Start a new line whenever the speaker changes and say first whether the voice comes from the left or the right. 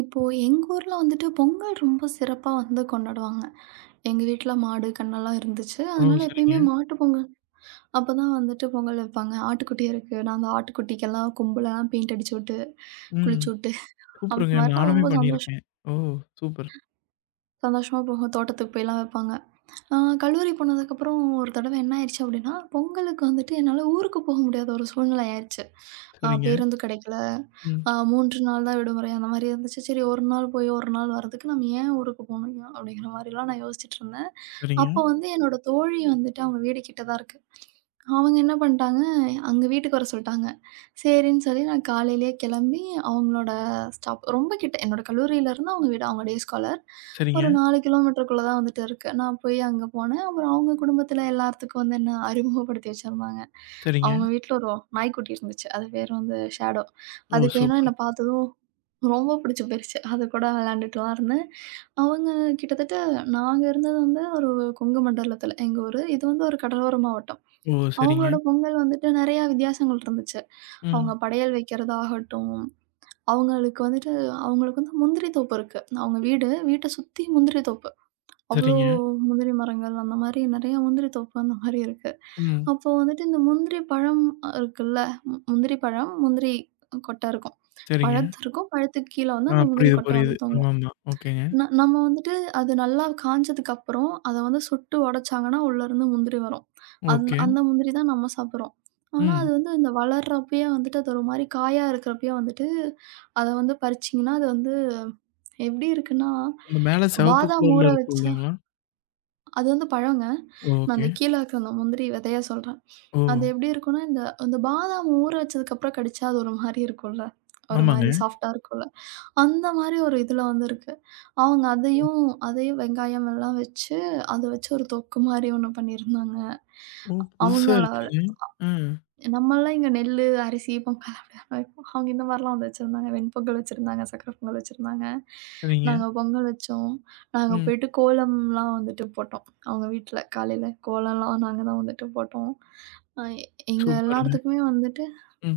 right: இப்போ, எங்க ஊர்ல வந்துட்டு பொங்கல் ரொம்ப சிறப்பா வந்து கொண்டாடுவாங்க. எங்க வீட்ல மாடு, கன்னு எல்லாம் இருந்துச்சு.
left: ஓ!
right: அதனால
left: சரிங்க.
right: எப்பயமே மாட்டுப் பொங்கல் அப்பதான் வந்துட்டு பொங்கல் வைப்பாங்க. ஆட்டுக்குட்டி இருக்கு. நாங்க ஆட்டுக்குட்டிக்கெல்லாம் கொம்பெல்லாம் பெயிண்ட் அடிச்சு உட்டு,
left: ம்.
right: குளிச்சு உட்டு, அந்த
left: சூப்பருங்க,
right: மாதிரியெல்லாம்
left: நானுமே
right: ரொம்ப சந்தோஷம்
left: பண்ணிருக்கேன். ஓ! சூப்பர்.
right: சந்தோஷமா போயி, தோட்டத்துக்கு போயெல்லாம் வைப்பாங்க. ஆ, கல்லூரி போனதுக்கப்புறம் ஒரு தடவை என்ன ஆயிடுச்சு அப்படின்னா, பொங்கலுக்கு வந்துட்டு என்னால ஊருக்குப் போக முடியாத ஒரு சூழ்நிலை ஆயிருச்சு. ஆ,
left: சரிங்க,
right: பேருந்து கிடைக்கல,
left: ம்.
right: ஆ, 3 நாள்தான் விடுமுறை அந்த மாதிரி இருந்துச்சு. சரி, 1 நாள் போய், 1 வரதுக்கு நம்ம ஏன் ஊருக்குப் போகணும்? அப்படீங்கற மாதிரி எல்லாம் நான் யோசிச்சிட்டிருந்தேன். அப்போ
left: சரிங்க.
right: வந்து என்னோட தோழி வந்துட்டு, அவங்க வீடு கிட்டதான் இருக்கு. அவங்க என்ன பண்ணிட்டாங்க, அங்க வீட்டுக்கு வர சொல்ட்டாங்க. சரின்னு சொல்லி நான் காலையிலே கெளம்பி, அவங்களோட ஸ்டாப் ரொம்ப கிட்ட. என்னோட கல்லூரியில இருந்து அவங்க வீடு அவங்க டேஸ்காலர் ஒரு
left: சரிங்க.
right: 4 கிலோமீட்டர்குள்ள தான் வந்துட்டு இருக்கு. நான் போய் அங்க போனேன். அப்புறம் அவங்க குடும்பத்துல எல்லார்த்துக்கும் வந்து என்ன அறிமுகப்படுத்தி வச்சுருந்தாங்க.
left: சரிங்க.
right: அவங்க வீட்ல ஒரு வ் நாய்க்குட்டி இருந்துச்சு. அது பேரு வந்து ஸேடோ
left: ஓ!
right: அதுக்கு என்ன
left: சூப்பர்.
right: என்ன பாத்ததும் ரொம்ப புடிச்சு போயிருச்சு. அது கூட விளையாண்டுட்டுலாம் இருந்தேன். அவங்க கிட்டத்தட்ட நாங்க இருந்தது வந்து ஒரு கொங்கு மண்டலத்துல எங்க ஊரு. இது வந்து ஒரு கடலோர மாவட்டம்.
left: ஓ! சரிங்க.
right: அவங்களோட பொங்கல் வந்துட்டு நெறையா வித்தியாசங்கள் இருந்துச்சு. அவங்க
left: ம்.
right: படையல் வைக்கிறதாகட்டும், அவங்களுக்கு வந்துட்டு அவங்களுக்கு வந்து முந்திரி தோப்பு இருக்கு. அவங்க வீடு, வீட்ட சுத்தி முந்திரி தோப்பு. அவ்வளோ
left: சரிங்க.
right: முந்திரி மரங்கள், அந்த மாதிரி நெறைய முந்திரி தோப்பு, அந்த மாதிரி இருக்கு.
left: ம்.
right: அப்போ வந்துட்டு, இந்த முந்திரி பழம் அ, இருக்குல்ல, ம், முந்திரி பழம், முந்திரி கொட்ட இருக்கும்.
left: சரிங்க.
right: பழத்திருக்கும், பழத்துக்குக் கீழ
left: ஆ,
right: வந்து அந்த முந்திரி
left: புரியுது,
right: கொட்ட
left: புரியுது.
right: வந்து தொங்கும்.
left: ஆமாமா. ஓகேங்க
right: ந நம்ம வந்துட்டு, அது நல்லா காஞ்சதுக்கப்புறம், அத வந்து சுட்டு ஒடச்சாங்கன்னா உள்ள இருந்து முந்திரி வரும். அந்
left: ஓகே.
right: அந்த முந்திரிதான் நம்ம சாப்பிடுறோம். ஆனா, அது
left: ம்.
right: வந்து அந்த வளரப்பயே வந்துட்டு, அது ஒரு மாதிரி காயா இருக்கப்பயே வந்துட்டு அத வந்து பறிச்சீங்கன்னா, அது வந்து எப்படி இருக்குன்னா,
left: இந்த மேல செவப்பு
right: பாதாம் ஊற
left: கலர்ல இருக்கும்.
right: வச்சா
left: இல்லைங்களா?
right: அது வந்து பழங்க. நான்
left: ஓகே.
right: அந்த கீழ இருக்குற அந்த முந்திரி வெதைய சொல்றேன். அது
left: ஓ!
right: எப்படி இருக்கும்னா, இந்த இந்த பாதாம் ஊற வச்சதுக்கப்புறம் கடிச்சா, அது ஒரு மாதிரி இருக்கும்ல்ல ஒரு
left: ஆமாங்க.
right: மாரி சாஃப்ட்டா இருக்கும்ல்ல. அந்த மாதிரி ஒரு இதுல வந்து இருக்கு. அவங்க
left: ஓ!
right: அதையும் அதையும் வெங்காயம் எல்லாம் வெச்சு அத வச்சு ஒரு தொக்கு மாதிரி ஒண்ணு பண்ணி இருந்தாங்க.
left: ஓ! புதுசா
right: அவங்களால.
left: இருக்குங்க! ஆ.
right: நம்மல்லாம் இங்க நெல்லு, அரிசி பொங்கல் அப்டித்தானே வெப்போம். அவங்க இந்த மாதிரி எல்லாம் வச்சிருந்தாங்க. வெண் பொங்கல் வச்சிருந்தாங்க, சக்கரை பொங்கல் வச்சிருந்தாங்க
left: சரிங்க.
right: நாங்க பொங்கல் வச்சோம். நாங்க
left: ம்.
right: போயிட்டு கோலம்லாம் வந்துட்டு போட்டோம், அவங்க வீட்ல. காலையில கோலம்லாம் நாங்க தான் வந்துட்டு போட்டோம். ஆ, எ எங்க
left: சூப்பருங்க.
right: எல்லார்த்துக்குமே வந்துட்டு
left: ம்.